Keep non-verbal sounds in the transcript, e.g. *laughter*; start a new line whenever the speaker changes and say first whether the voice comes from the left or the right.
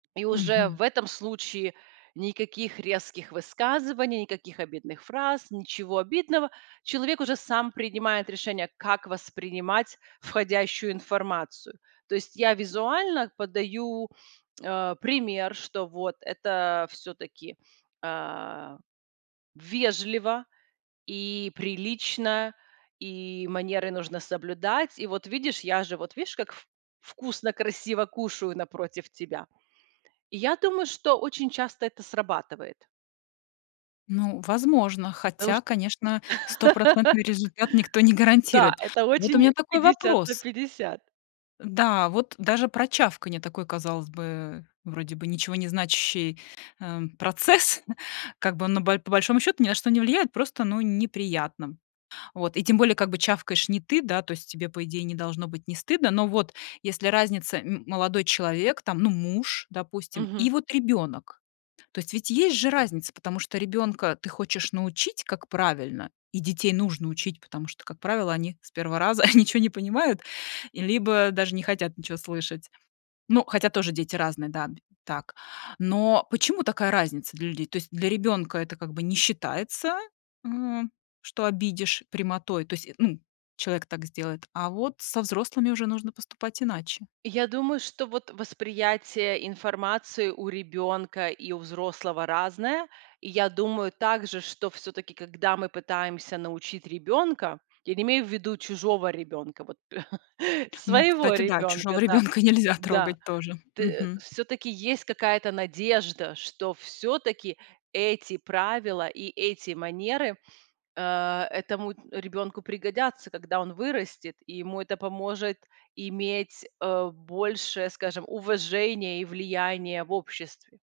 right: И уже
left: Мгм.
right: в этом случае- никаких резких высказываний, никаких обидных фраз, ничего обидного. Человек уже сам принимает решение, как воспринимать входящую информацию. То есть я визуально подаю, э, пример, что вот это всё-таки, э, вежливо и прилично, и манеры нужно соблюдать. И вот, видишь, я же, вот видишь, как вк вкусно, красиво кушаю напротив тебя. И я думаю, что очень часто это срабатывает.
left: Ну, возможно,
right: Да уж,
left: хотя,
right: тут
left: конечно, стопроцентный результат никто не
right: *laughs* Да,
left: гарантирует.
right: это
left: Вот у
right: очень
left: меня такой
right: 50 на
left: вопрос.
right: 50.
left: Да, вот даже про чавканье- такой, казалось бы, э, вроде бы ничего не значащий, эм, процесс как бы, но б по большому счёту, ни на что не влияет. Просто, ну, неприятно. Вот. И тем более, как бы, чавкаешь не ты, да, то есть тебе, по идее, не должно быть не стыдно. Но вот если разница: м молодой человек, там, ну, муж, допустим, и
right: Мгм.
left: вот ребёнок. То есть ведь есть же разница, потому что ребёнка ты хочешь научить, как правильно, и детей нужно учить. Потому что, как правило, они с 1 раза *chuckles* ничё не понимают, либо даже не хотят ничего слышать. Ну, хотя тоже дети разные, да, б так. Но почему такая разница для людей? То есть для ребёнка это как бы не считается, м, что обидишь прямотой, то есть, м, человек так сделает. А вот со взрослыми уже нужно поступать иначе.
right: Я думаю, что вот восприятие информации у ребёнка и у взрослого разное. И я думаю также, что всё-таки, когда мы пытаемся научить ребёнка- я не имею ввиду чужого ребёнка, вот, *laughs*
left: Ну,
right: своего
left: кстати, да, чужого
right: ребёнка. Да.
left: ребенка нельзя
right: Да.
left: трогать тоже.
right: Т
left: Мгм.
right: всё-таки есть какая-то надежда, что всё-таки эти правила и эти манеры, э, этому ребёнку пригодятся, когда он вырастет. И ему это поможет иметь, э, больше, скажем, уважения и влияния в обществе.